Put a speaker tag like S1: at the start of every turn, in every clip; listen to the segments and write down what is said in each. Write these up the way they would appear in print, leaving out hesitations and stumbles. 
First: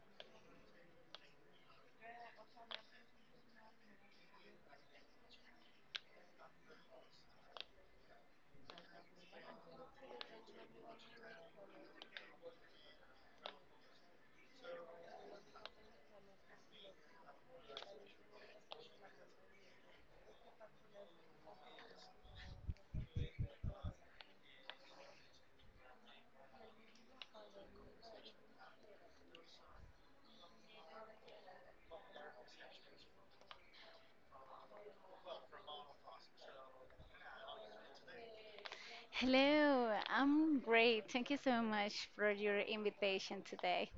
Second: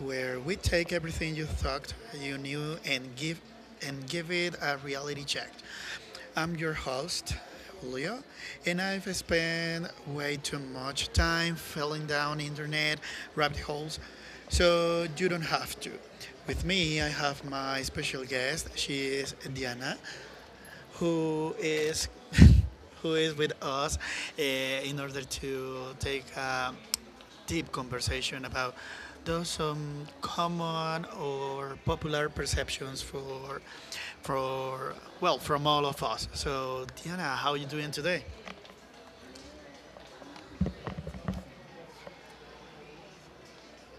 S1: where we take everything you thought you knew and give it a reality check. I'm your host, Julio, and I've spent way too much time falling down internet rabbit holes, so you don't have to. With me, I have my special guest. She is Diana, who is who is with us in order to take a deep conversation about those common or popular perceptions for well, from all of us. So, Diana, how are you doing today?
S2: Hello, I'm great. Thank you so much for your invitation today.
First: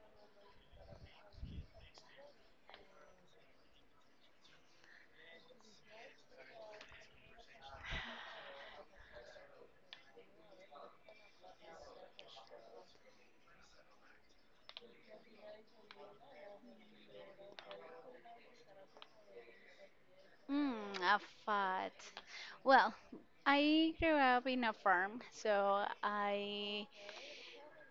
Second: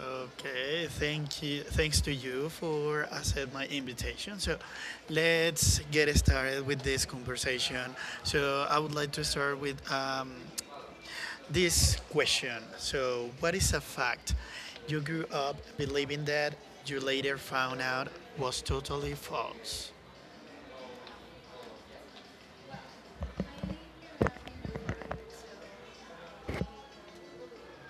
S1: Okay, thank you. Thanks to you for accept my invitation. So, let's get started with this conversation. So, I would like to start with this question. So, what is a fact you grew up believing that you later found out was totally false?
S2: Mm, a fat. Well, I grew up in a farm, so I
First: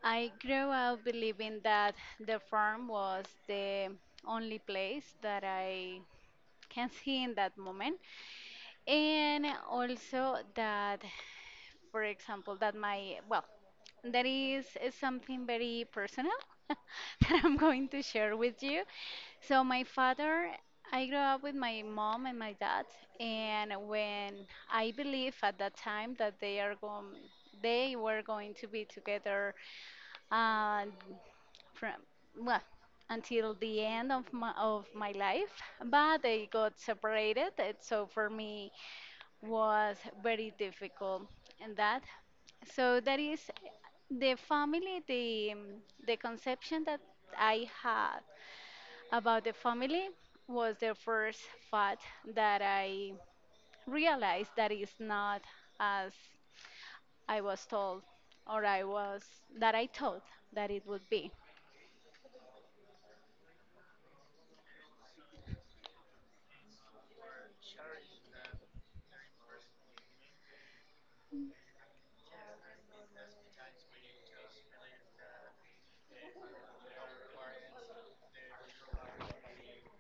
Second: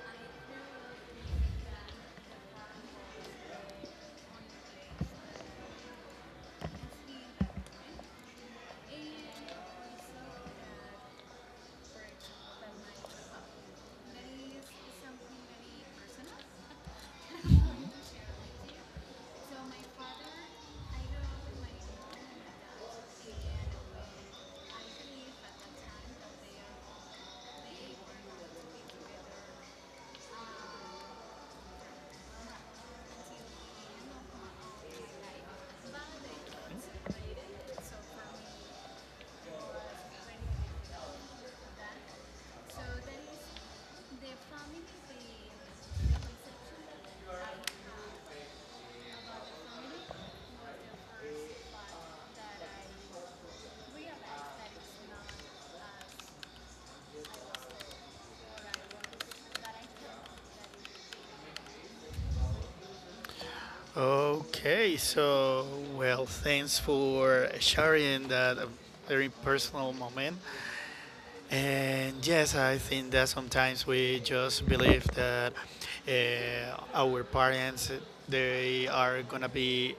S2: I grew up believing that the farm was the only place that I can see in that moment, and also that, for example, that my well, that is something very personal that I'm going to share with you. So my father, I grew up with my mom and my dad, and when I believe at that time that they were going to be together, uh, from well until the end of my life, but they got separated. And so for me was very difficult, and that so that is the family, the conception that I had about the family was the first fact that I realized that is not as I was told or I was that I thought that it would be.
S1: Okay, so, well, thanks for sharing that very personal moment. And yes, I think that sometimes we just believe that our parents they are gonna be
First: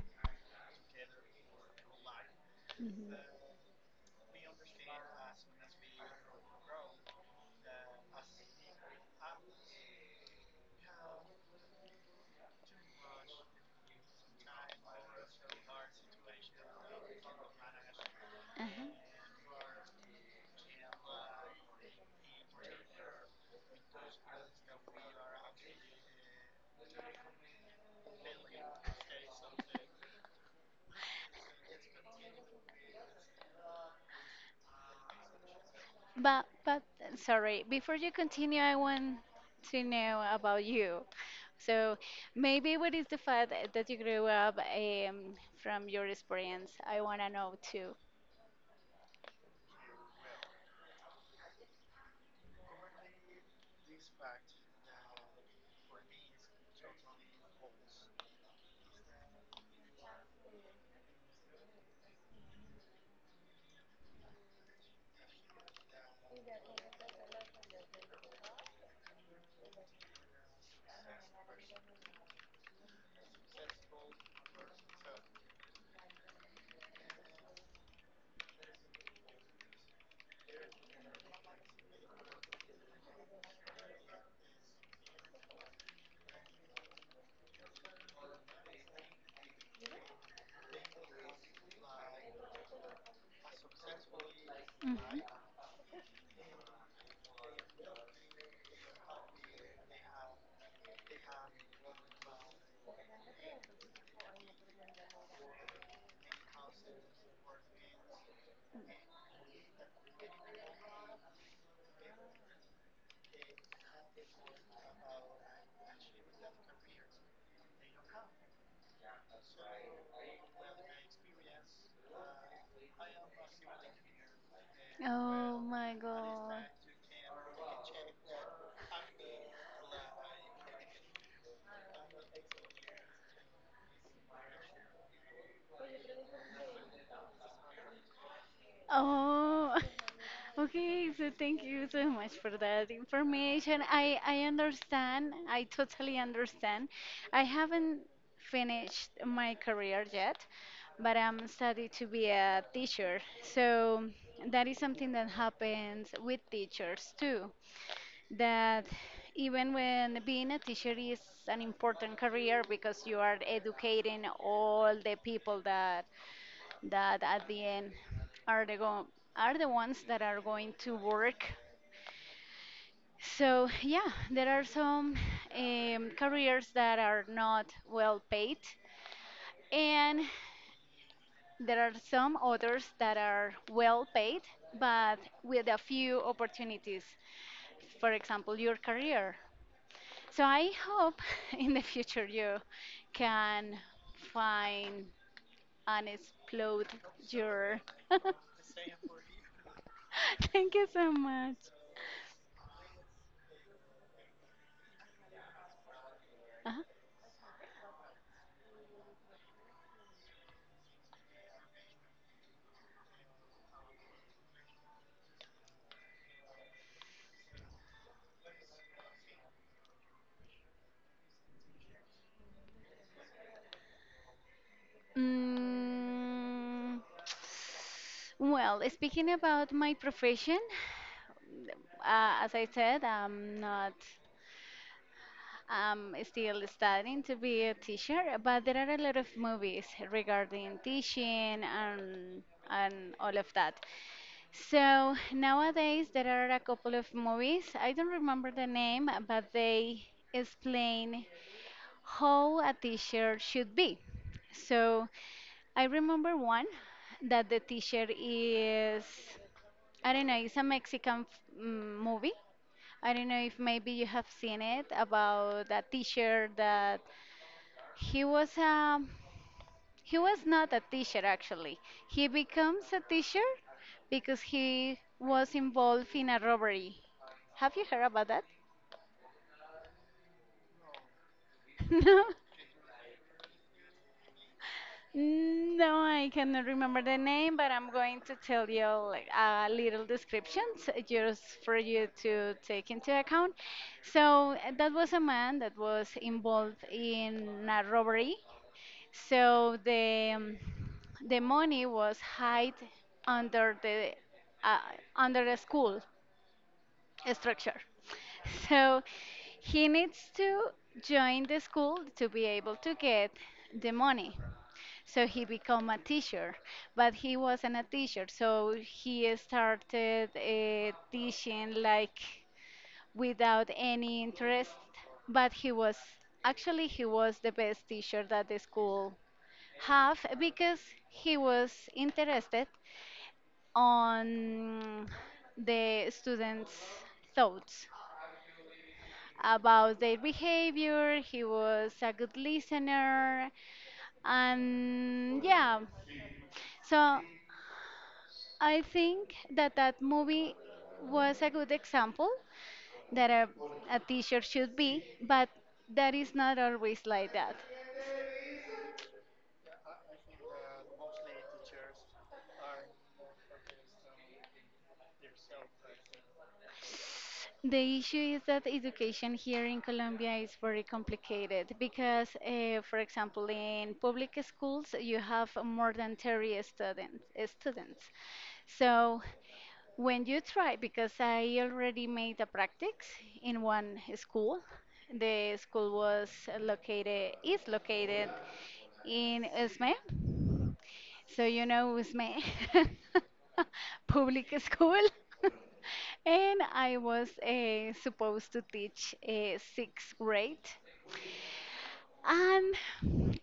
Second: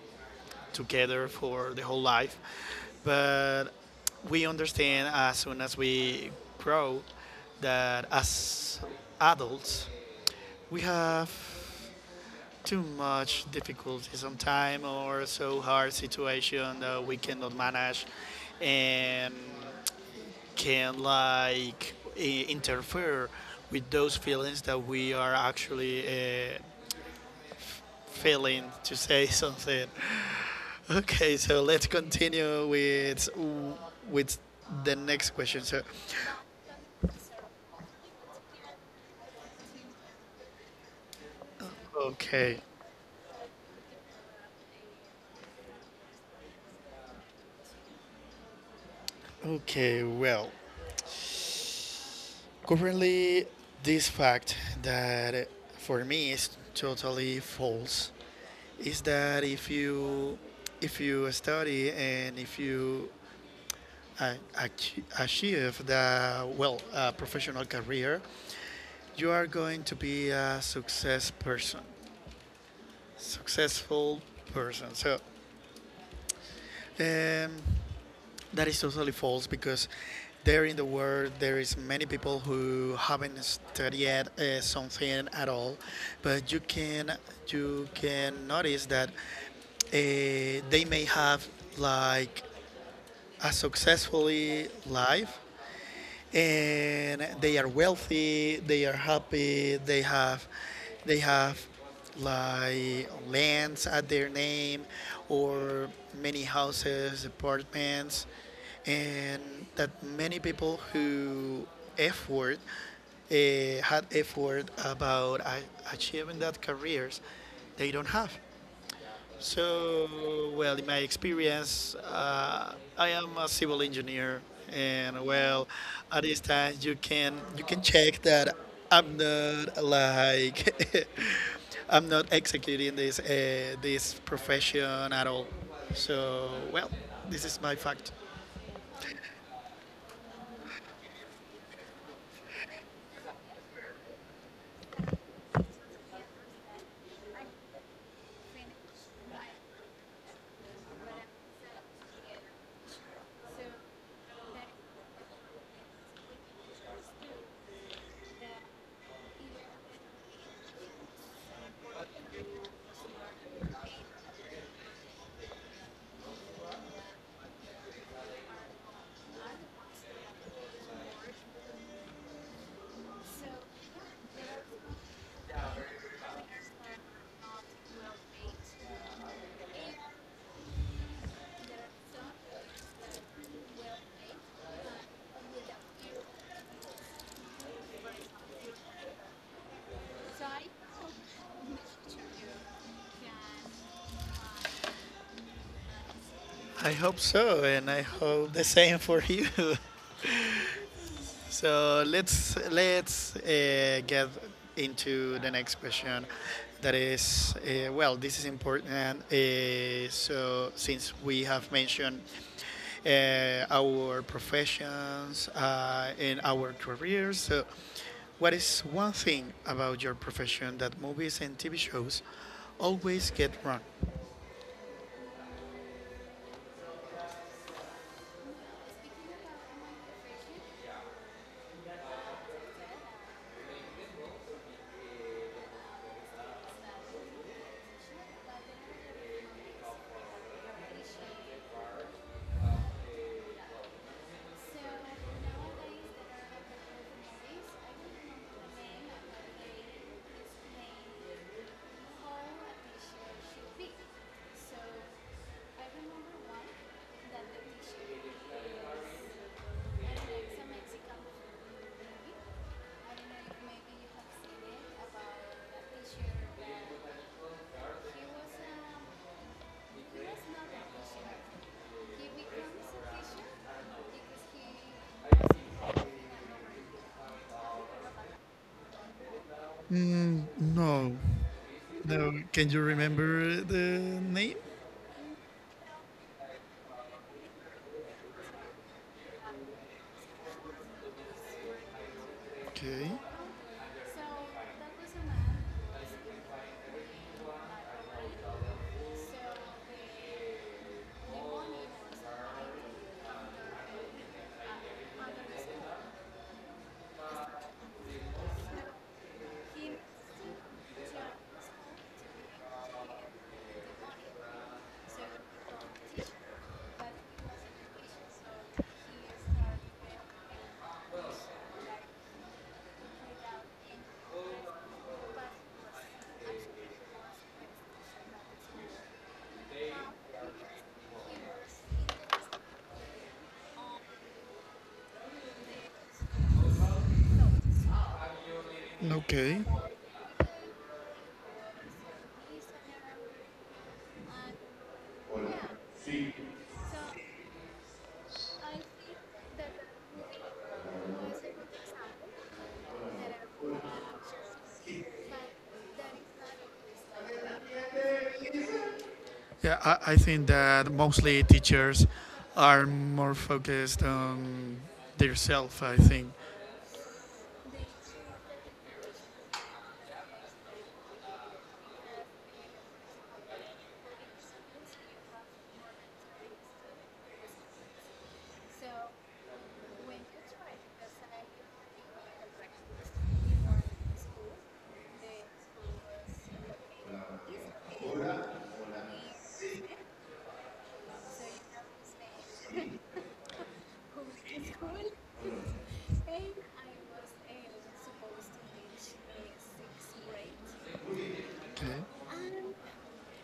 S1: together for the whole life.
S2: Mhm.
S1: But we understand as soon as we grow that as adults we have too much difficulty sometimes or so hard situation that we cannot manage
S2: Uh-huh.
S1: and can like interfere with those feelings that we are actually feeling to say something. Okay, so let's continue with the next question. So,
S2: But sorry, before you continue, I want to know about you. So
S1: okay,
S2: maybe what is the fact that you grew up from your experience? I want to know too.
S1: okay, well, currently this fact that for me is totally false is that if you study and if you achieve the well professional career, you are going to be a successful person. So. Um, That is totally false because there in the world there is many people who haven't studied something at all, but you can notice that they may have like a successfully
S2: Mhm.
S1: life, and they are wealthy, they are happy, they have like lands at their name or many houses apartments, and that many people who effort uh, had effort about achieving that careers they don't have. So, well, in my experience, I am a civil engineer, and
S2: Oh
S1: well,
S2: my
S1: at this
S2: God.
S1: time you can check that I'm not like I'm not executing this profession at all. So, well, this is my fact.
S2: Oh, okay. So thank you so much for that information. I understand. I totally understand. I haven't finished my career yet, but I'm studying to be a teacher. So that is something that happens with teachers too, that even when being a teacher is an important career because you are educating all the people that at the end are the go- are the ones that are going to work. So yeah, there are some careers that are not well paid, and there are some others that are well paid but with a few opportunities. For example, your career. So I hope in the future you can find and explode
S1: I hope so,
S2: your.
S1: and I hope the same for you.
S2: Thank you so much.
S1: So let's get into the next question.
S2: Uh-huh.
S1: That is, well, this is important. So since we have mentioned our professions and our careers, so what is one thing about your profession that movies and TV shows always get wrong?
S2: Mm, well, speaking about my profession, as I said, I'm not. I'm still studying to be a teacher, but there are a lot of movies regarding teaching and all of that. So nowadays there are a couple of movies. I don't remember the name, but they explain how a teacher should be. So I remember one that the teacher is I don't know, it's a Mexican movie I don't know if maybe you have seen it about that teacher that he was um he was not a teacher actually. He becomes a teacher because he was involved in a robbery. Have you heard about that?
S1: Mm, no.
S2: No.
S1: Now, can you remember the name?
S2: No, I cannot remember the name, but I'm going to tell you like a little description just for you to take
S1: Okay.
S2: into account. So that was a man that was involved in a robbery. So the money was hid under the uh, under the school structure. So he needs to join the school to be able to get the money. So he become a teacher, but he wasn't a teacher. So he started teaching like without any interest, but he was actually he was the best teacher that the school half because he was interested on the students' thoughts
S1: Okay.
S2: about their behavior. He was a good listener, and yeah. So I think that that movie was a good example that a teacher should be, but that is not always like that.
S1: Yeah, I think that mostly teachers are more focused on their self, I think.
S2: The issue is that education here in Colombia is very complicated because, for example, in public schools you have more than 30 students. So when you try, because I already made a practice in one school, the school was located is located in Esme. So it was my public school, and I was supposed to teach sixth grade.
S1: Okay.
S2: And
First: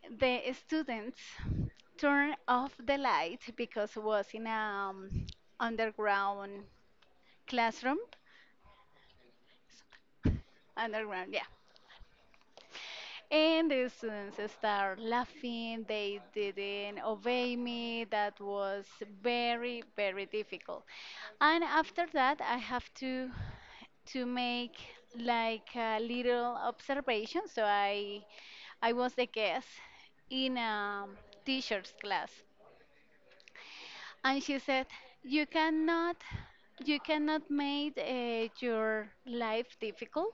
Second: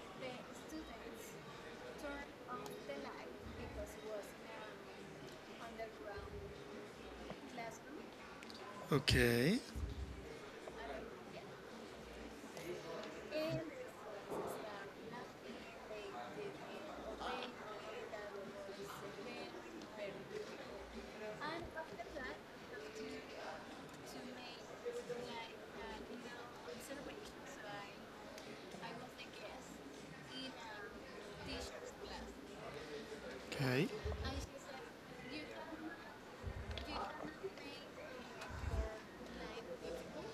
S2: the students turned off the light because it was in an underground classroom.
S1: Okay.
S2: Underground, yeah. And the students start laughing. They didn't obey me. That was very, very difficult. And after that, I have to make like a little observation. So I was the guest in a teacher's class,
S1: Okay.
S2: and she said you cannot make your life difficult,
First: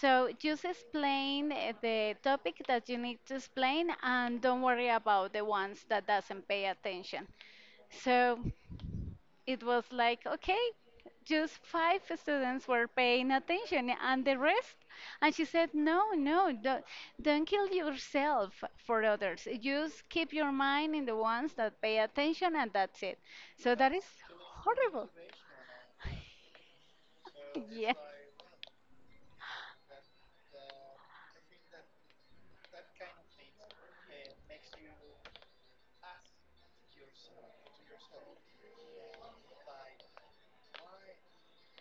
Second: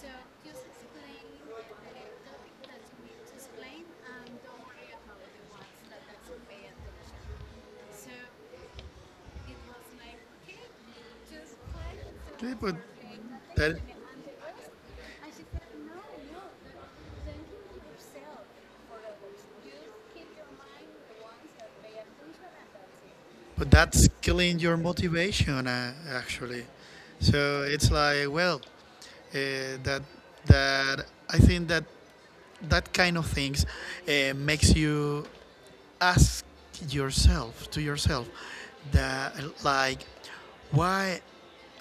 S2: so just explain, the topic that you need to explain, and don't worry about the ones that doesn't pay attention. So it was like, okay, just five
S1: Okay,
S2: students were paying
S1: that
S2: attention, and the rest. And she said, no no don't kill yourself for others, just keep your mind in the ones that pay attention, and that's it.
S1: but
S2: So that is
S1: that's killing your
S2: horrible.
S1: motivation actually. So it's
S2: Yeah.
S1: like, well, that that I think that that kind of things makes you ask yourself that like why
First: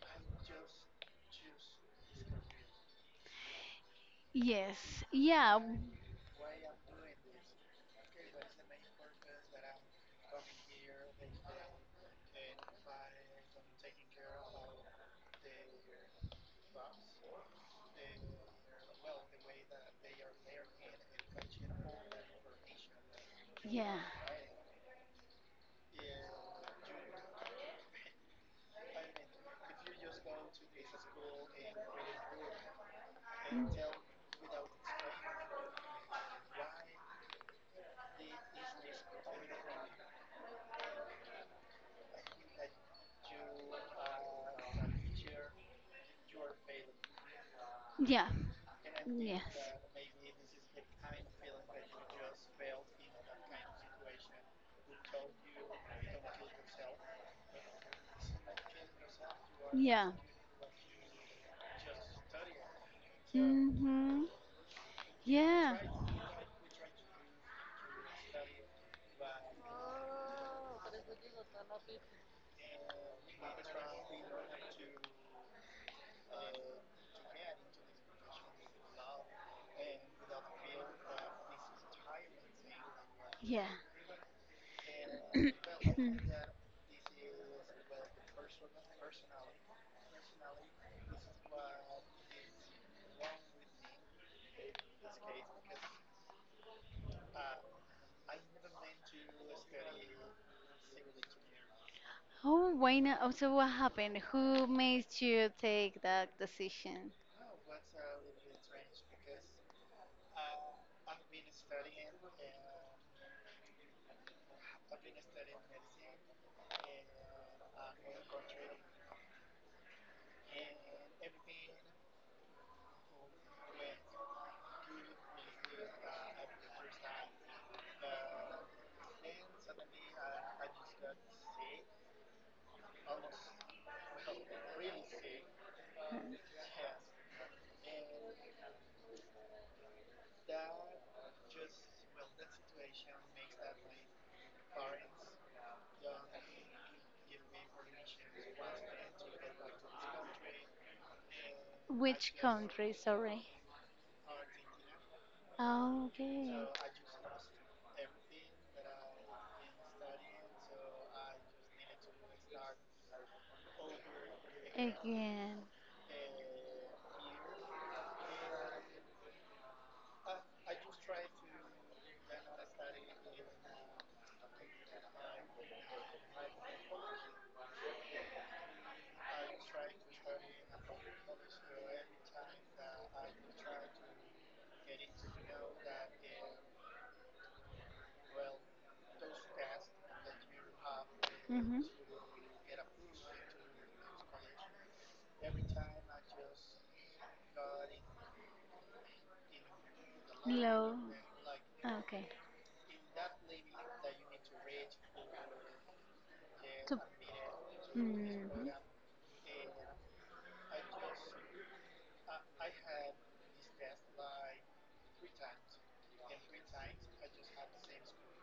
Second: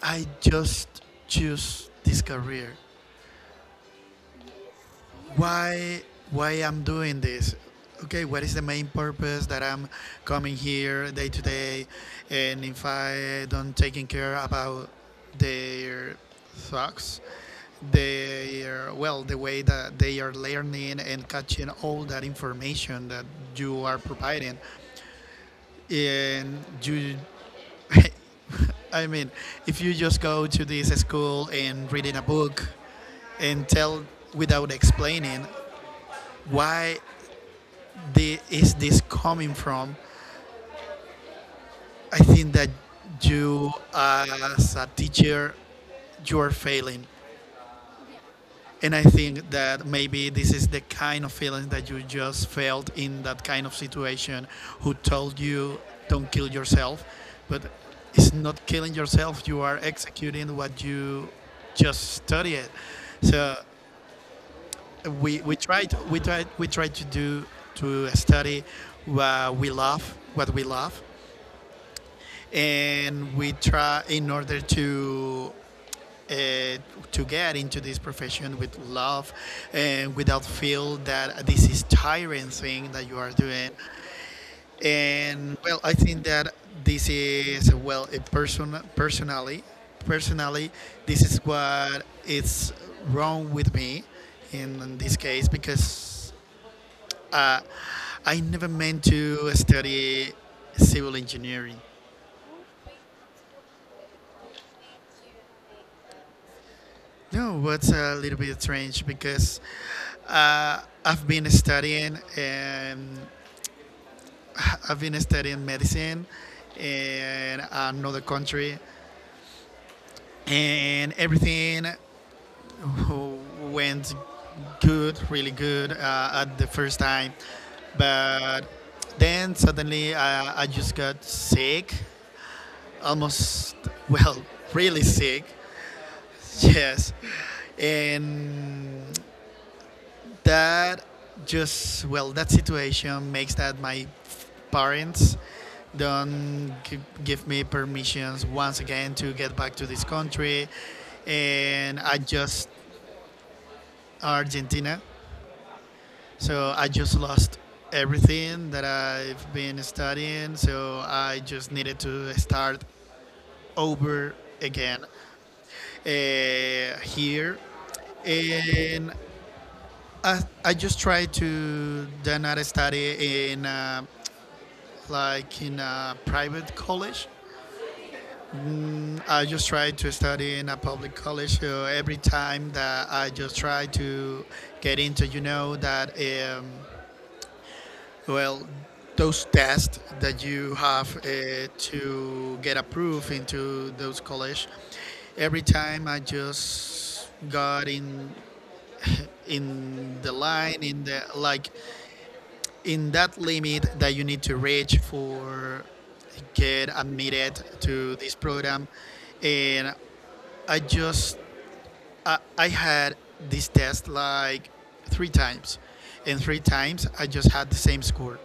S1: I just choose this career,
S2: Yes. Yeah.
S1: why why I'm doing this, okay, what is the main purpose that I'm coming here day to day, and if I don't taking care about their thoughts, they are, well, the way that they are learning and catching all that information that you are
S2: Yeah.
S1: providing. And you I mean, if you just go to this school and reading a book and tell without explaining why is this coming from, I think that you as a teacher you are failing.
S2: Yeah.
S1: And I
S2: Yes.
S1: think that maybe this is the kind of feeling that you just felt in that kind of situation who told you don't kill yourself, but it's not killing yourself, you are
S2: Yeah.
S1: executing what you just studied. So
S2: Hmm.
S1: we, we
S2: Yeah.
S1: tried we try we try to do to study what we love, what we love, and we try in order uh, to get into this profession with love and without feel that this is tiring.
S2: Yeah.
S1: And well, I think that this is well personally, personally, this is what is wrong with me in this case because I never meant to study civil engineering.
S2: Oh, why not? Oh, so, what happened? Who made you take that decision?
S1: No, a little bit strange because I've in, been studying in another country and everything went good, really good at the first time. But then suddenly I just got sick, almost, well, really sick, yes. And that just will make my parents don't gi- give me permissions once again to get back to this country, and I
S2: Which
S1: just.
S2: country? Sorry.
S1: Argentina.
S2: Oh, okay.
S1: So I just lost everything that I've been studying. So I just needed to start over again,
S2: Again.
S1: here. And I just did not study in like in a private college. I just tried to study in a public college. So every time that I just tried to get into, you know, that um, well, those tests that you have
S2: Mm-hmm.
S1: to get approved into those college, every time I just got in the line
S2: Low.
S1: in the like
S2: Okay.
S1: in that limit that you need to reach for get
S2: To.
S1: admitted to this
S2: Hmm.
S1: program, and I just I had this test like three times, and three times I just had the same score.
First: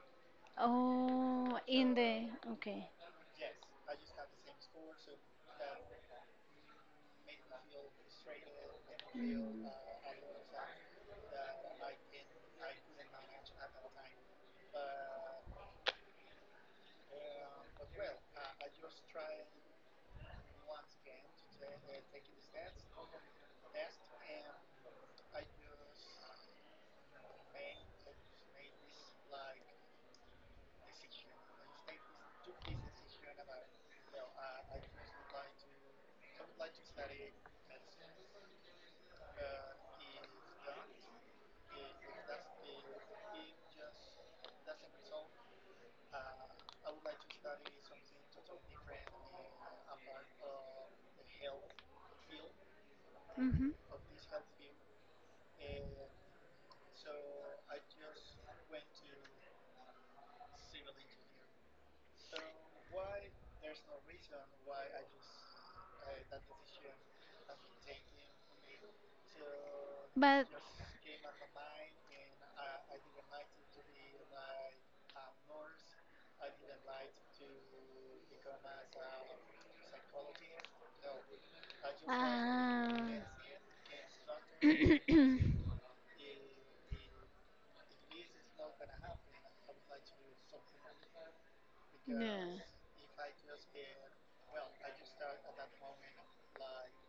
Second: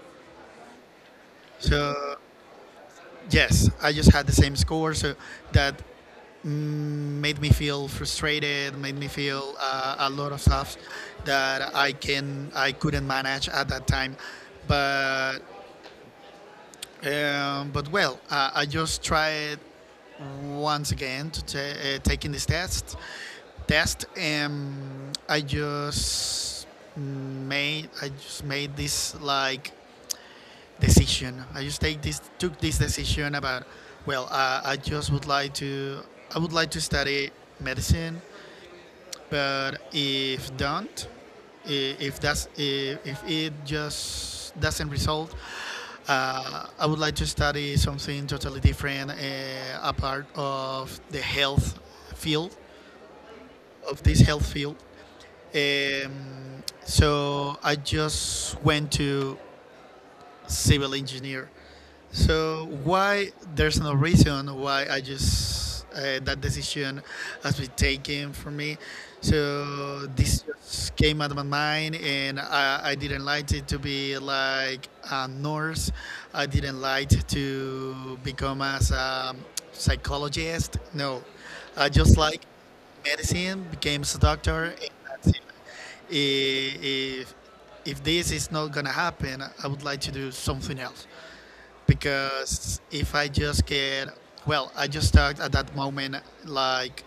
S2: Oh, in
S1: So.
S2: the. Okay.
S1: Yes, I just had the same score, so that made me feel frustrated, made me feel
S2: Mm.
S1: a lot of stuff that I can I couldn't manage at that time. But well, I just tried once again to taking this test. Test, and I just made this like decision. I just take this took this decision about well, I just would like to. I would like to study medicine, but if don't, if that's if it just doesn't result, I would like to study something totally different, a part of the health field
S2: Mm-hmm.
S1: of this health field. Um, so I just went to civil engineer. So why there's no reason why I just that decision has been taken for me. So this
S2: But
S1: just came out of my mind, and I didn't like it to be like a nurse. I didn't like to become as a psychologist. No, I just like
S2: ah,
S1: medicine, became a doctor, and that's it. I- If if this is not gonna happen, I would like to do something else
S2: yeah,
S1: because if I just get well, I just start at that moment like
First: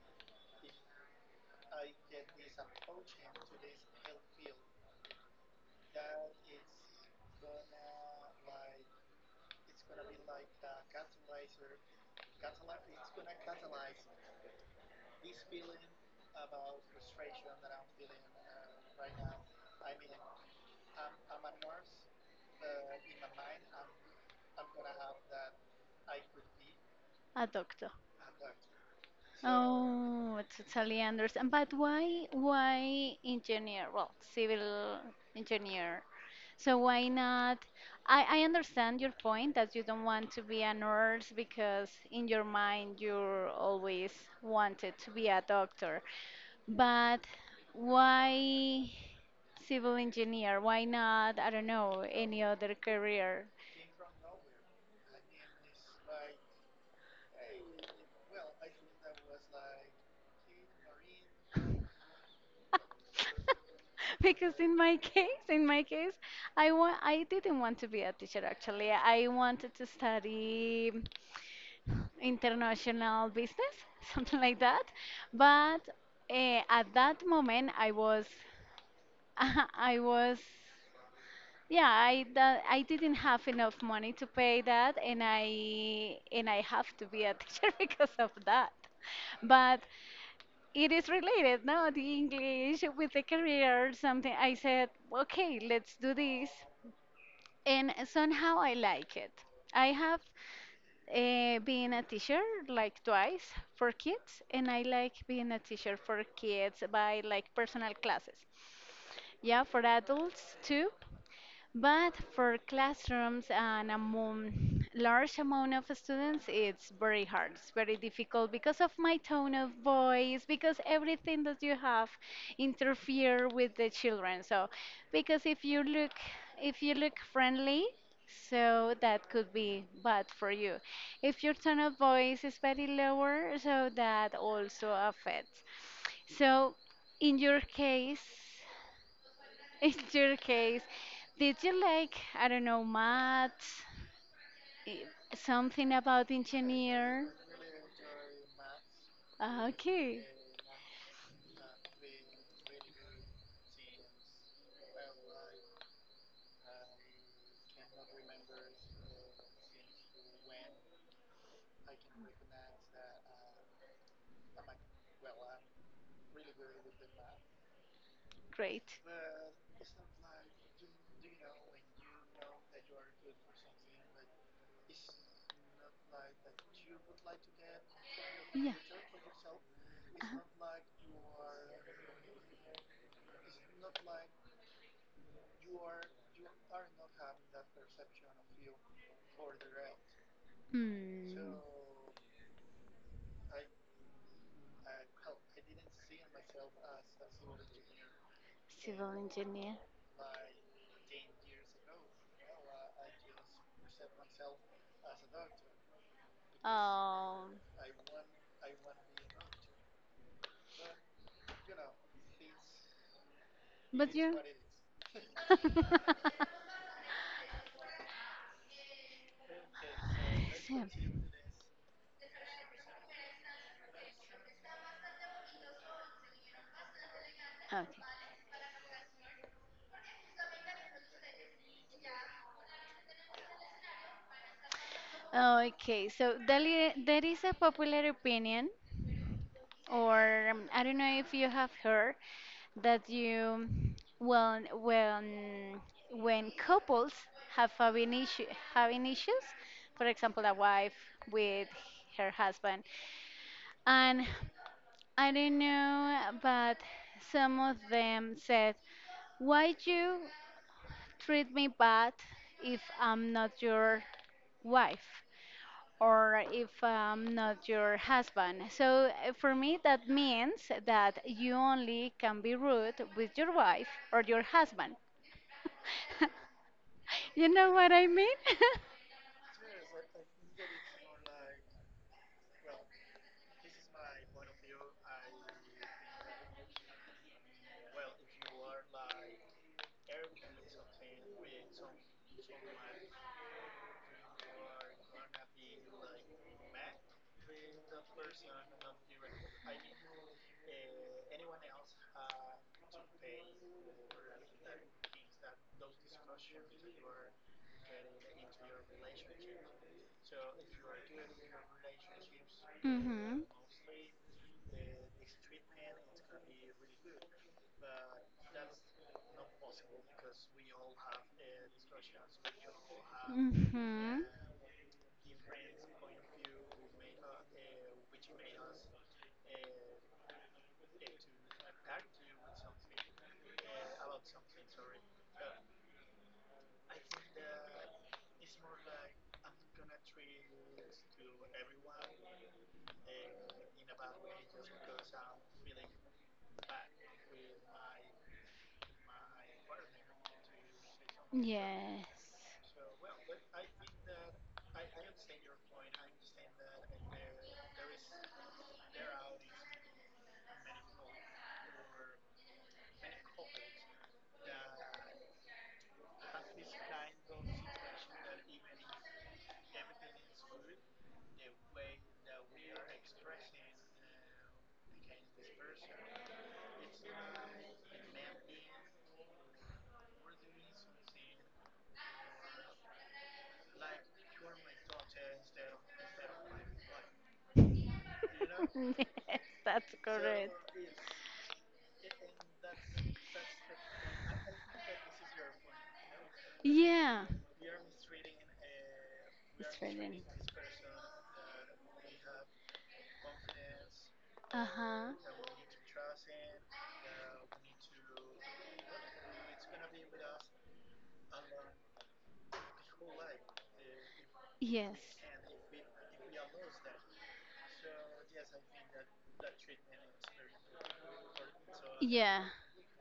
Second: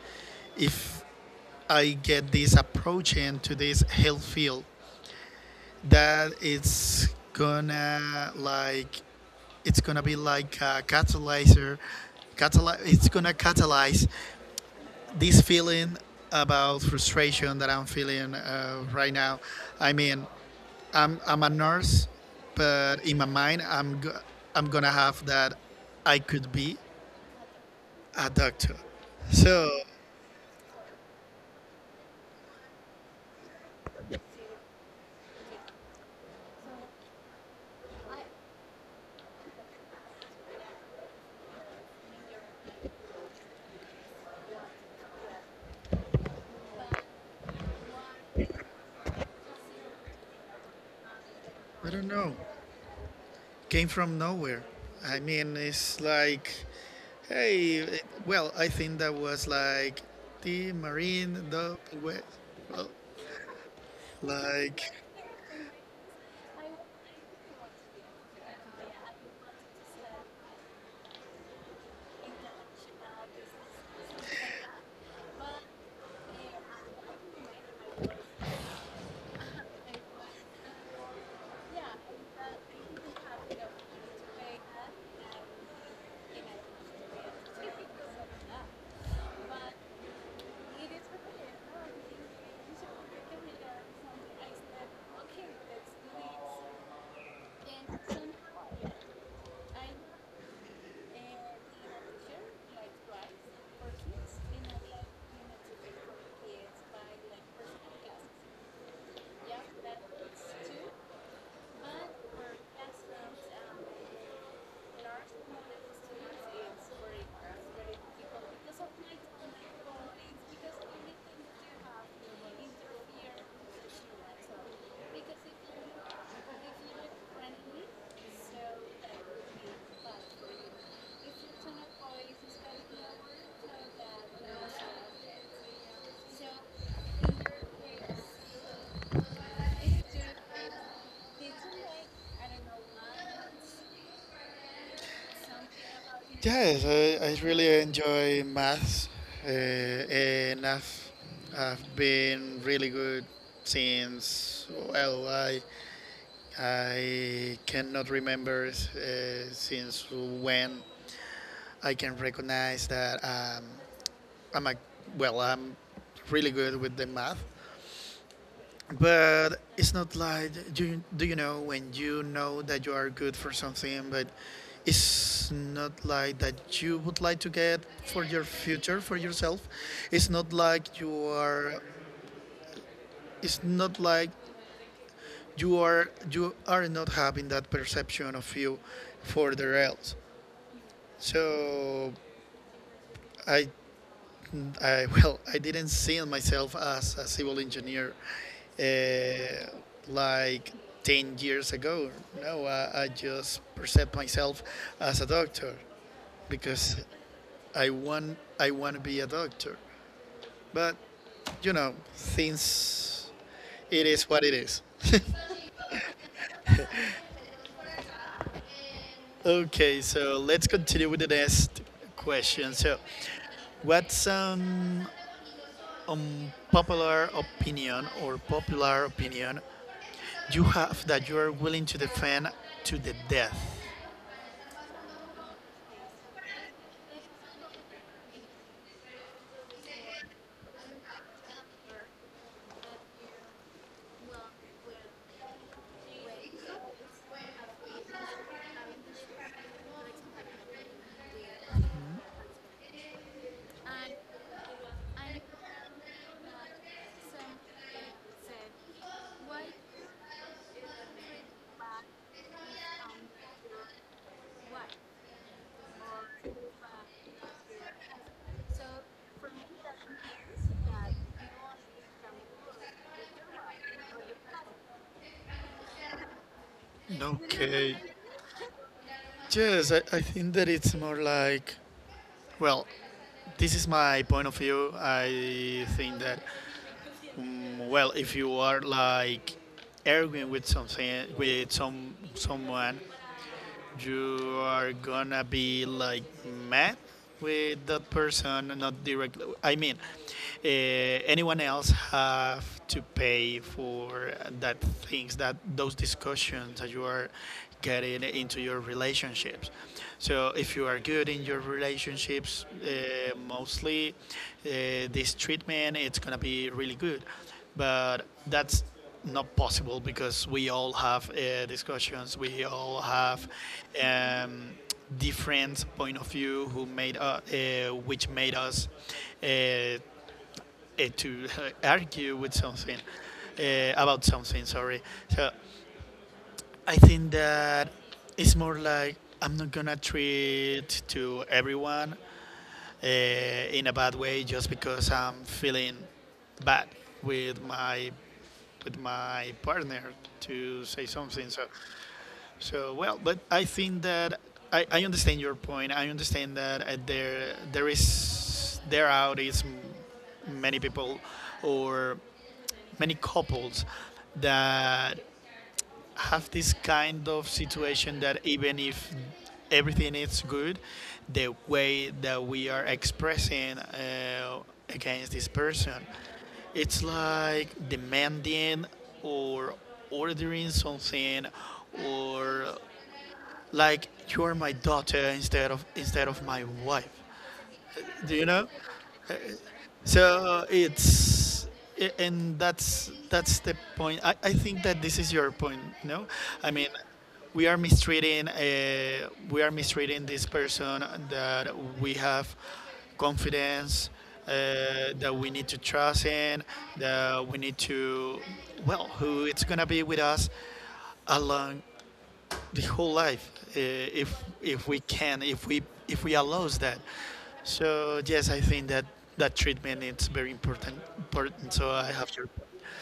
S1: if I get this approach into this health field that it's gonna like it's gonna be like a catalyzer it's gonna catalyze this feeling about frustration that I'm feeling right now. I mean, I'm a nurse, but in my mind, I'm gonna have that I could be
S2: a doctor.
S1: a doctor. So
S2: Oh, I totally understand. But why engineer? Well, civil engineer. So why not? I understand your point that you don't want to be a nurse because in your mind you always wanted to be a doctor. But why civil engineer? Why not, I don't
S1: I
S2: know,
S1: don't know.
S2: any other career?
S1: Came from nowhere. I mean, it's like, hey, well, I think that was like the Marine, the West.
S2: Because in
S1: Like,
S2: my case, in my case, I didn't want to be a teacher actually. I wanted to study international business, something like that. But at that moment, I was I was Yeah, I didn't have enough money to pay that, and I have to be a teacher because of that. But it is related, no? The English with the career, or something. I said, okay, let's do this, and somehow I like it. I have been a teacher like twice for kids, and I like being a teacher for kids by like personal classes. Yeah, for adults too. But for classrooms and among large amount of students, it's very hard. It's very difficult because of my tone of voice, because everything that you have interfere with the children. So, because if you look friendly, so that could be bad for you. If your tone of voice is very lower, so that also affects. So, in your case. In your case, did you like, I don't know, maths? I- Something about
S1: yes, I,
S2: engineer?
S1: I really enjoy maths,
S2: Ah, okay,
S1: and I've been really good since, well, I cannot remember since when I can recognize that. I'm like, well, I'm really good with the math,
S2: great.
S1: but it's not like do you know when you know that you are good for something, but it's not like that you would like to get for your
S2: Yeah.
S1: future for yourself. It's not like you are. It's not like you are not having that perception of you for the else.
S2: Hmm.
S1: So I well, I didn't see myself as a civil engineer uh,
S2: Civil engineer.
S1: like 10 years ago. No, I just perceived myself as a doctor because
S2: Oh,
S1: I want to be a doctor. But, you know, things, it
S2: but
S1: is
S2: you.
S1: what it is. Okay, so let's
S2: Same.
S1: continue with the next question. So, what's popular
S2: Okay.
S1: opinion or popular opinion you have that you are willing to defend to the death?
S2: Okay, so there is a popular opinion, or I don't know if you have heard that you, well, when couples have having issue, having issues, for example, a wife with her husband, and I don't know, but some of them said, "Why you treat me bad if I'm not your wife?" Or if I'm not your husband. So for me, that means that you only can be rude with your wife or your husband. You know what
S1: Okay.
S2: I mean?
S1: Yes, I think that it's more like, well, this is my point of view. I think that, mm, well, if you are like arguing with something, with someone, you are gonna be like mad with that person not directly. I mean, anyone else have to pay for that things that those discussions that you are getting into your relationships. So if you are good in your relationships
S2: Hmm.
S1: mostly this treatment it's gonna be really good, but that's not possible because we all have discussions, we all have
S2: Mhm.
S1: um, different point of view who made which made us uh, uh, to argue with something about something, sorry. So I think that it's more like I'm not gonna treat to everyone in a bad way just because I'm feeling bad with my partner, to say something. So.
S2: Yes.
S1: So well, but I think that I understand your point. I understand that there there is there out is many people or many couples that have this kind of situation that even if everything is good, the way that we are expressing against this person, it's like demanding or ordering something or like you are my daughter instead of my wife do you know
S2: Yes, that's correct.
S1: So it's and that's the point. I think that this is your point, no? I mean,
S2: Yeah,
S1: we are mistreating
S2: it's for.
S1: this person that we have confidence,
S2: Uh huh.
S1: that we need to trust in, that we need to, well, who it's gonna be with us along the whole life. If if
S2: Yes.
S1: we can if we, if we allows that. So yes, I think that that treatment is very important, so I have
S2: Yeah.
S1: to,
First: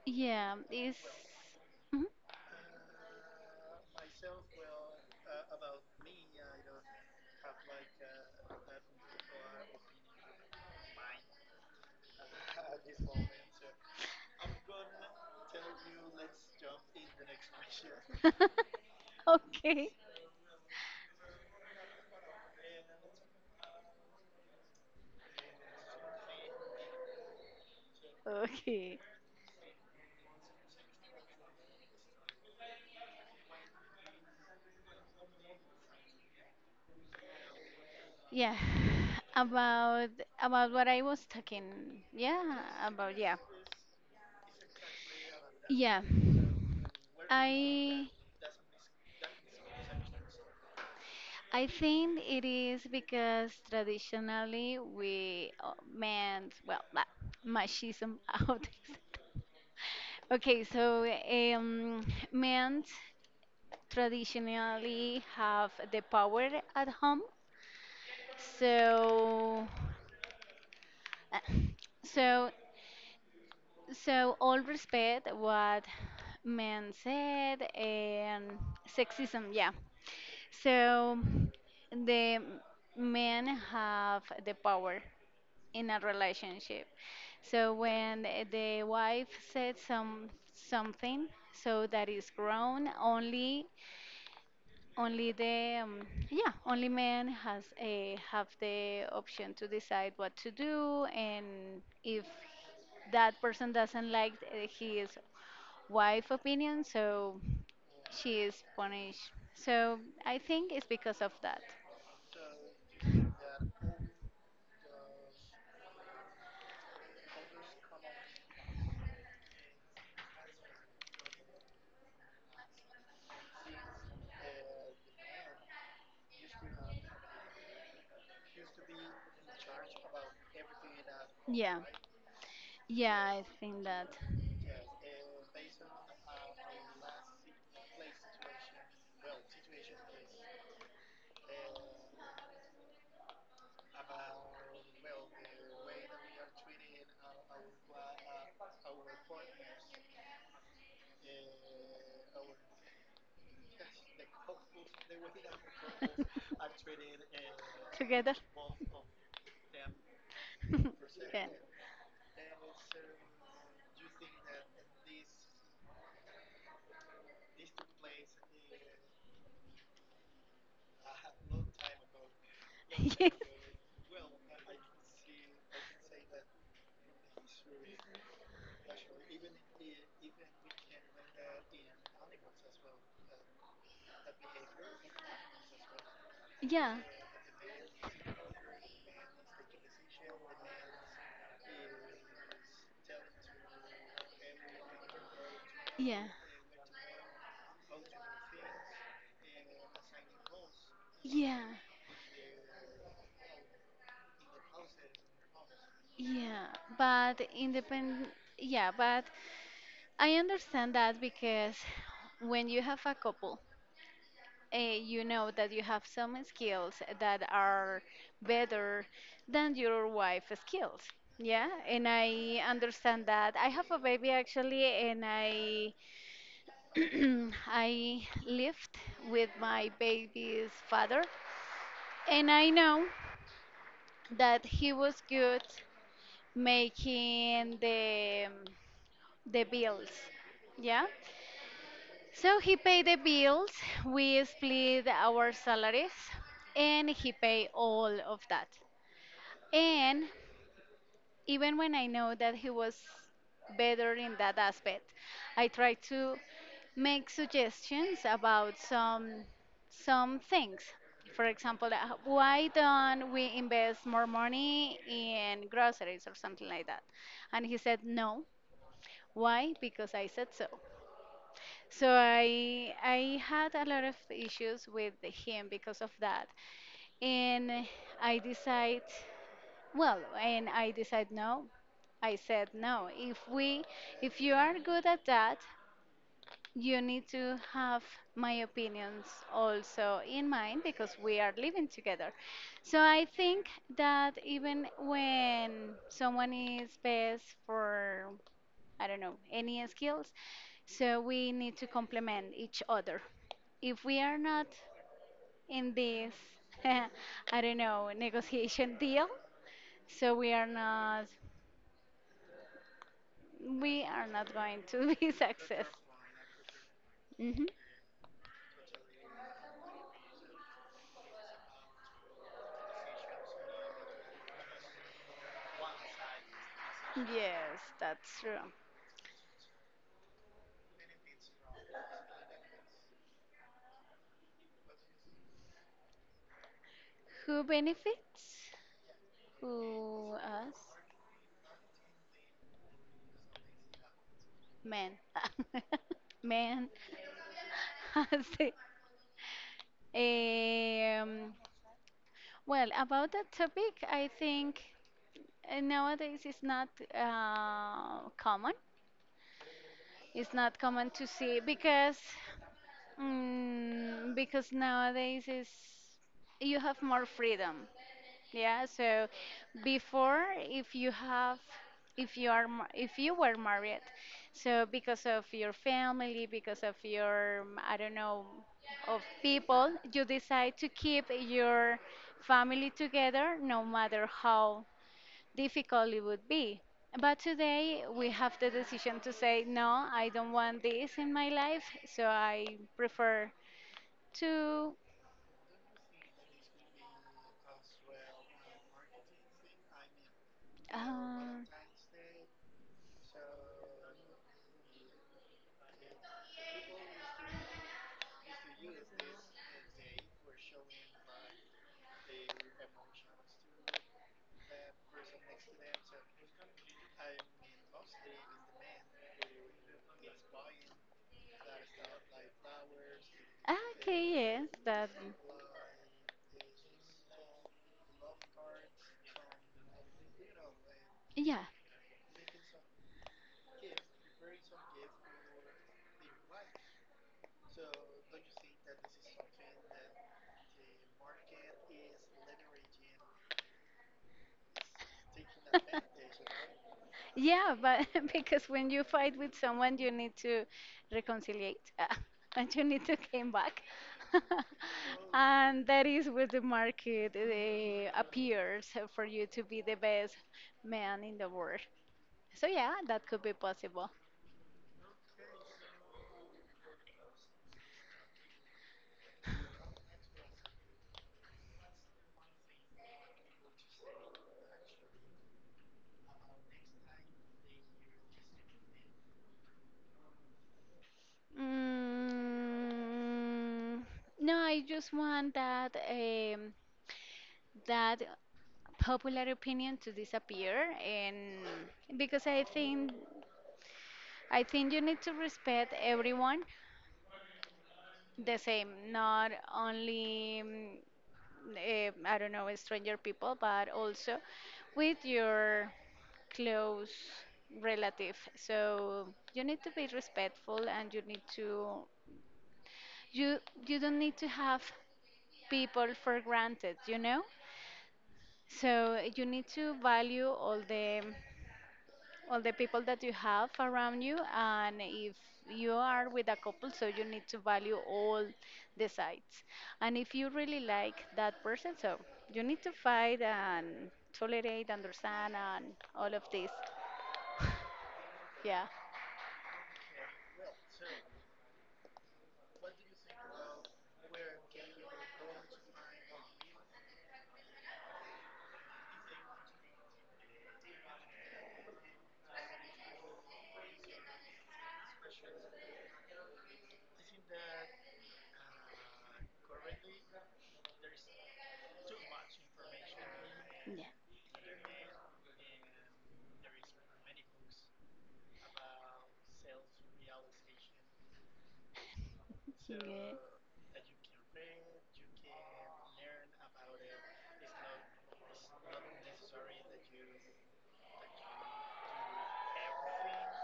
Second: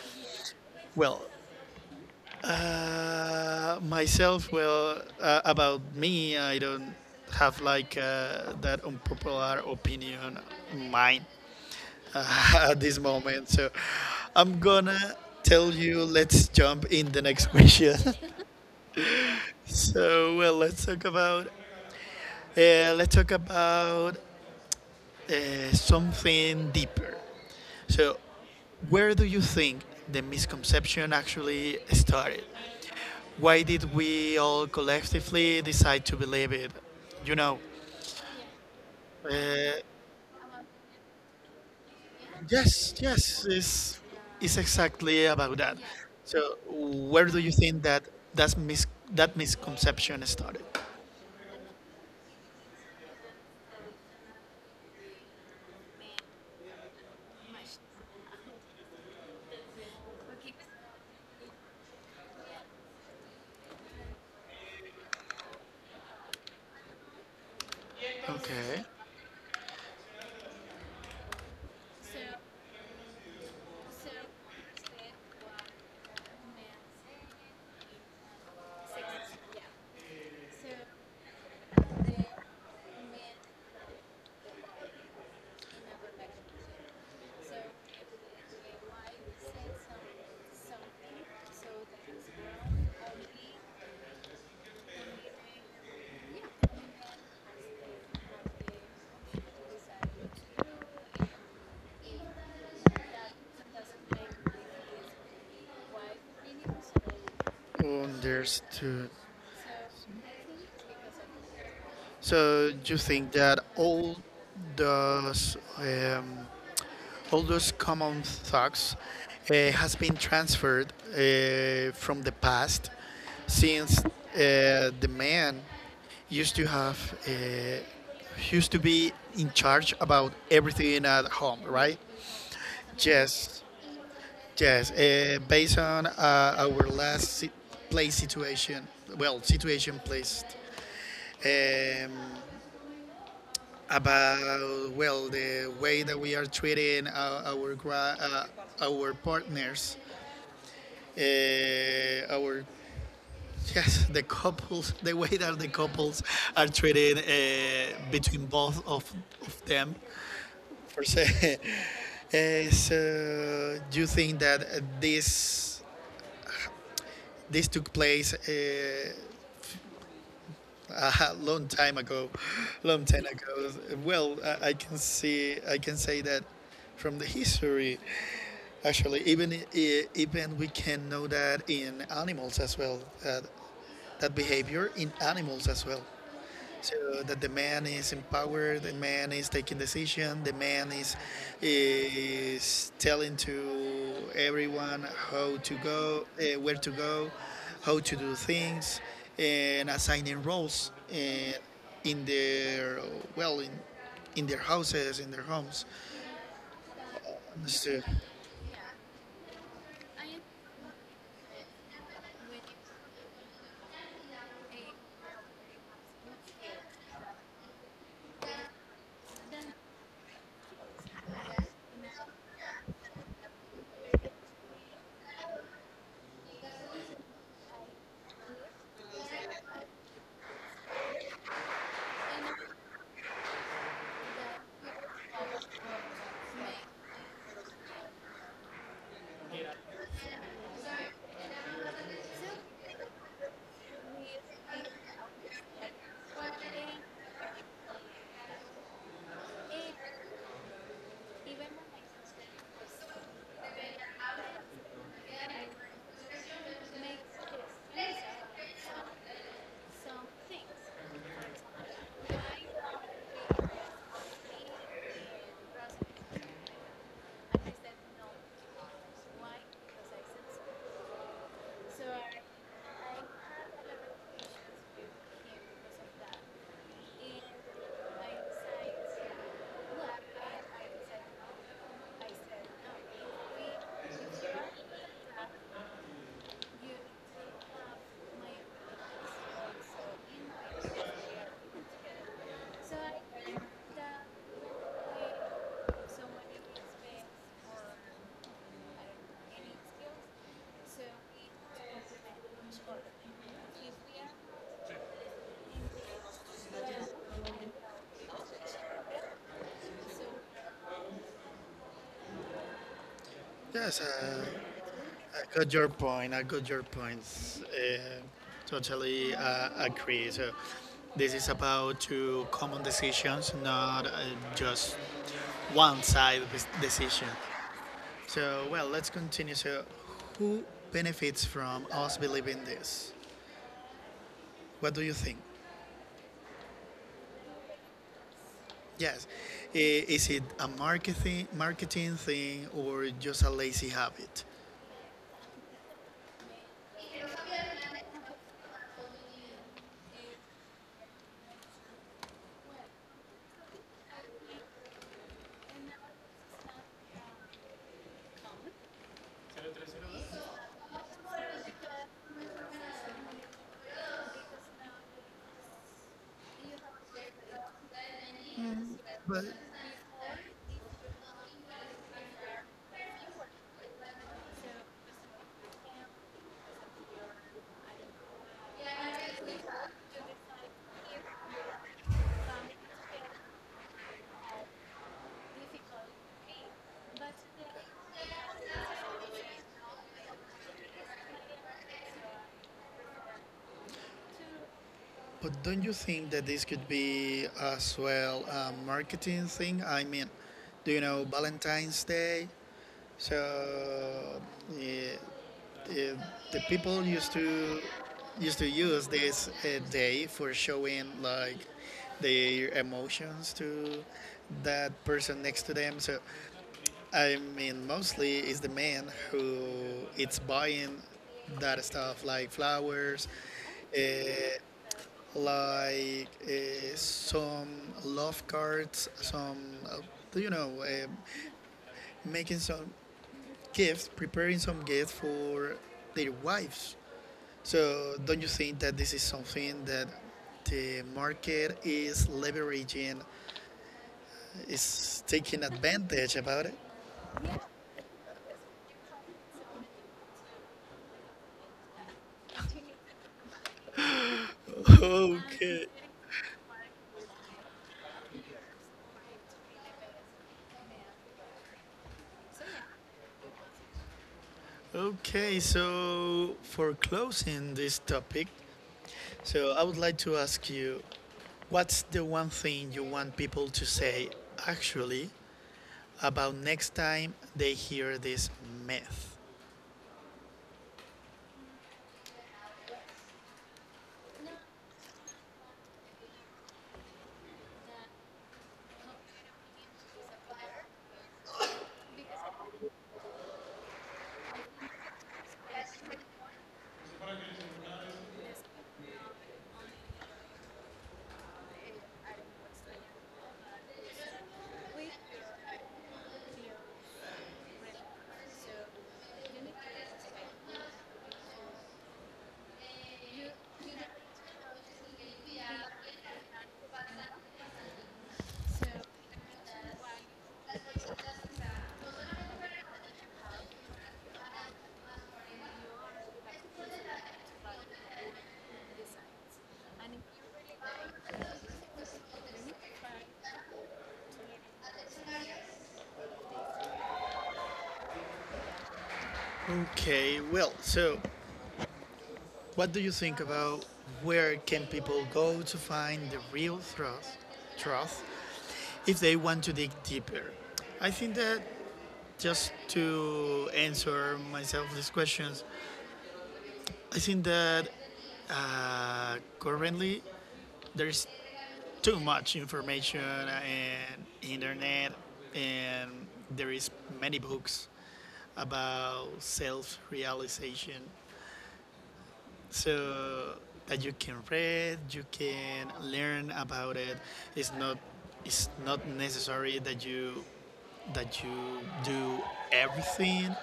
S2: Yeah. It's.
S1: well.
S2: Mhm.
S1: Myself, well, about me, I don't have like that unpopular opinion mine, at this moment, so I'm gonna tell you, let's jump in the next question.
S2: Okay.
S1: So well, let's talk about, let's talk about, something deeper. So,
S2: Okay.
S1: where do you think the misconception actually started? Why did we all collectively decide to believe it? You know,
S2: Yeah.
S1: uh,
S2: About about what I was talking. Yeah.
S1: yes,
S2: About yeah.
S1: yes, it's exactly about that.
S2: Yeah.
S1: So, where do you think that
S2: I
S1: that's mis- that misconception started?
S2: I think it is because traditionally we meant well that machismo out. Okay, so um, men traditionally have the power at home.
S1: Okay,
S2: So uh, so So all respect what men said and sexism, yeah. So the men have the power in a relationship. So when the wife said something, so that is grown only the yeah, only men has a have the option to decide what to do, and if that person doesn't like his wife opinion, so she is
S1: understood.
S2: punished. So I think it's because of that.
S1: So, you think that those um, all those common thoughts has been transferred from the past, since the man used to have, used to be in charge about everything at home,
S2: Yeah,
S1: right?
S2: yeah, I
S1: Yes,
S2: think that.
S1: yes, based on our last play situation, well, situation placed, um, about, well, the way that we are treating our partners, our, yes, the couples, the way that the couples are treated
S2: Together.
S1: between both of them per se.
S2: Yeah.
S1: Is, do you think that this, this took place a long time ago, long time
S2: Yes.
S1: ago? Well, I can see, I can say that from the history, actually. Even even we can know that in animals as well, that, that behavior in animals as well.
S2: Yeah,
S1: So that the man is empowered, the man is taking decision, the man is telling to everyone how to
S2: yeah,
S1: go, where to go, how to do things, and assigning roles
S2: yeah,
S1: in their, well, in their houses, in their homes.
S2: yeah. But
S1: So
S2: independent, yeah, but I understand that because when you have a couple, you know that you have some skills that are better than your wife's skills. Yeah, and I understand that. I have a baby actually, and I I lived with my baby's father, and I know that he was good making the bills. Yeah. So he paid the bills. We split our salaries, and he paid all of that. And even when I know that he was better in that aspect, I try to make suggestions about some things. For example, why don't we invest more money in groceries or something like that? And he said no. Why? Because I said so. So I had a lot of issues with him because of that. And I decide well, and I decide no. I said no. If you are good at that, you need to have my opinions also in mind because we are living together. So I think that even when someone is best for, I don't know, any skills, so we need to complement each other. If we are not in this, I don't know, negotiation deal, so we are not,
S1: yes,
S2: we are not going to be
S1: got
S2: success.
S1: your point. I got your points.
S2: Hmm.
S1: Totally agree. So this is about two common decisions, not just one side of this decision.
S2: Yes, that's
S1: So
S2: true.
S1: well, let's continue. So who benefits from us believing this? What do you think?
S2: Who benefits?
S1: Yes, is
S2: Who
S1: it a
S2: us?
S1: marketing thing or just a lazy habit?
S2: Men. Men. I see. Um, well, about that topic, I think nowadays it's not common. It's not common to see because because nowadays is you have more freedom. Yeah, so before if you have if you are ma- if you were married, so because of your family, because of your I don't know of people, you decide to keep your family together no matter how difficult it would be. But today we have the decision to say no, I don't want this in my life, so I prefer to
S1: But don't you think that this could be as well a marketing thing? I mean, do you know
S2: uh,
S1: Valentine's Day? So, eh, eh, the people used to, used to use this day for showing like their emotions to that person next to them. So I mean, mostly it's the man who it's buying that stuff like flowers, uh,
S2: Okay, yes, that.
S1: like some love cards, some, you know,
S2: Yeah,
S1: making some gifts, preparing some gifts for their wives. So, don't you think that this is something that the market is leveraging, is taking advantage about it?
S2: yeah, but because when you fight with someone, you need to reconciliate, and you need to came back. And
S1: Okay,
S2: that is where the market appears for you to be the best man in the world. So yeah, that could be possible.
S1: okay. So, for closing this topic, so I would like to ask you, what's the one thing you want people to say actually about next time they hear this myth.
S2: Mm, no, I just want that that popular opinion to disappear, and because I think you need to respect everyone the same, not only I don't know stranger people, but also with your close relative. So you need to be respectful, and you you don't need to have people for granted. So you need to value all the people that you have around you. And if you are with a couple, so you need to value all the sides. And if you really like that person, so you need to fight and tolerate, understand, and all of this. Yeah.
S1: Okay, well, so what do you think about where can people go to find the real truth, truth, if they want to dig deeper? I think that, just to answer myself these questions,
S2: Yeah, I.
S1: I think that currently there's too much information
S2: Yeah,
S1: and internet, and there is many books about self-realization,
S2: she did.
S1: so that you can read, you can learn about it. It's not, it's not necessary that you, that you do everything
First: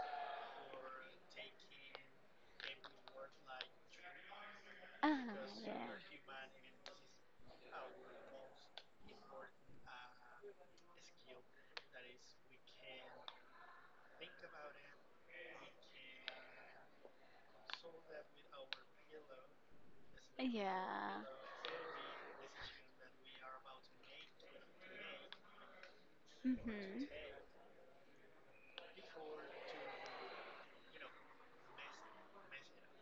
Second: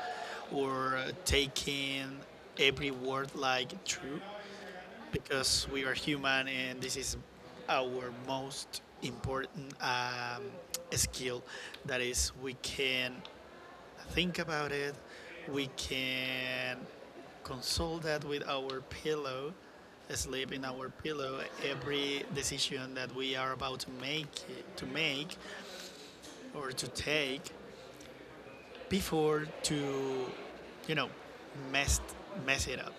S1: or taking every word like true,
S2: Ah,
S1: because we are human and this is our most important skill, that is we can think about it, we can console that with our pillow,
S2: like
S1: sleep in our
S2: yeah.
S1: pillow every decision that we are about to make
S2: To.
S1: or to
S2: Mhm.
S1: take, before to, you know, mess mess it up.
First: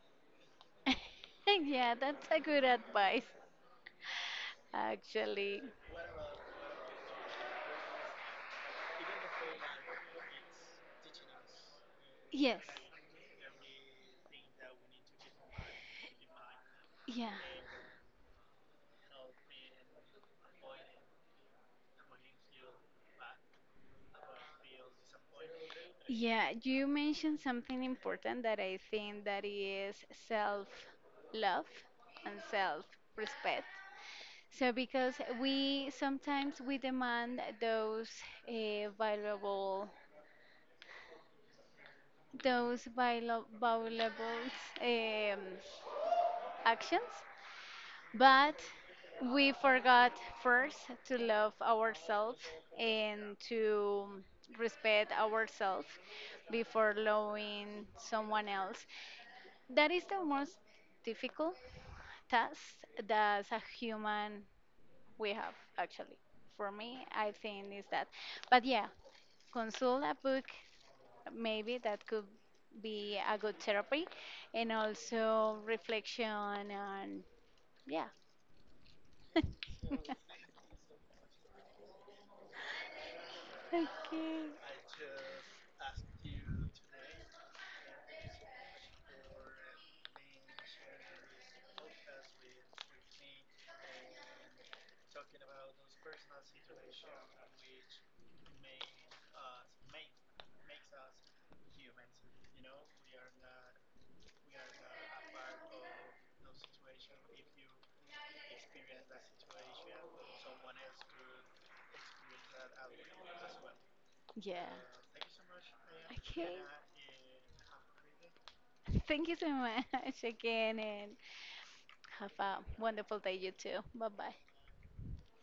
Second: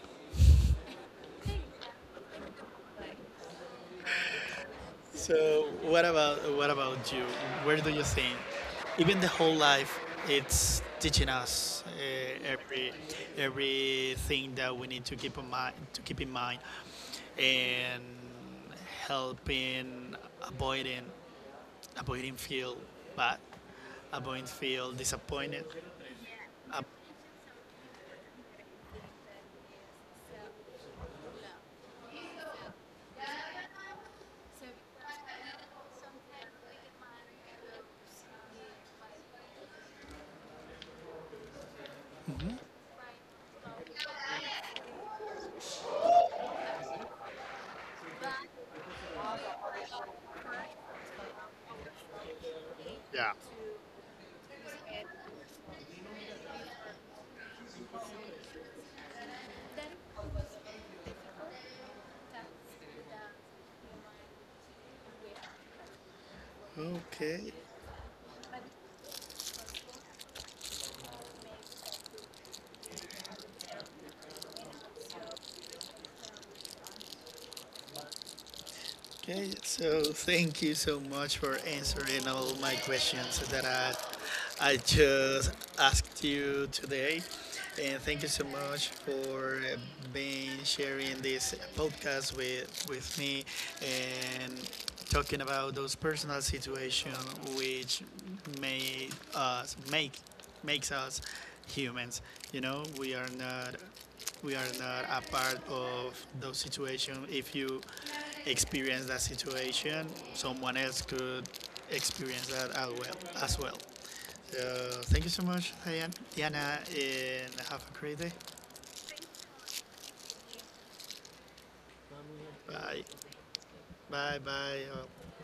S2: Yeah, that's a good advice, actually.
S1: So what about, what about you? Where do you think? Even the whole life, it's teaching us
S2: Yes.
S1: every, everything that we need to keep in mind,
S2: Yeah.
S1: and helping avoiding avoiding feel bad, avoiding feel disappointed.
S2: Yeah,
S1: Uh,
S2: you mentioned something important that I think that is self-love and self-respect. So because we sometimes we demand those uh, valuable valuable um, actions. But we forgot first to love ourselves
S1: yeah.
S2: and to respect ourselves before loving someone else. That is the most difficult task that as a human we have actually. For me, I
S1: Okay.
S2: think is that. But yeah, consult a book maybe that could be a good therapy and also reflection and yeah.
S1: Okay, so thank you so much for answering all my questions that
S2: Okay.
S1: I just asked you today. And thank you so much for being sharing this podcast with me and talking about those personal situations which may us make makes us humans. You know, we are not, we are not a part of those situations. If you experience that situation, someone else could experience that as well. As well.
S2: Yeah.
S1: So thank you so much,
S2: Okay.
S1: Diana, and have a great day.
S2: Thank you so much again, and have a
S1: Bye.
S2: wonderful day, you too. Bye bye.
S1: Bye. Bye.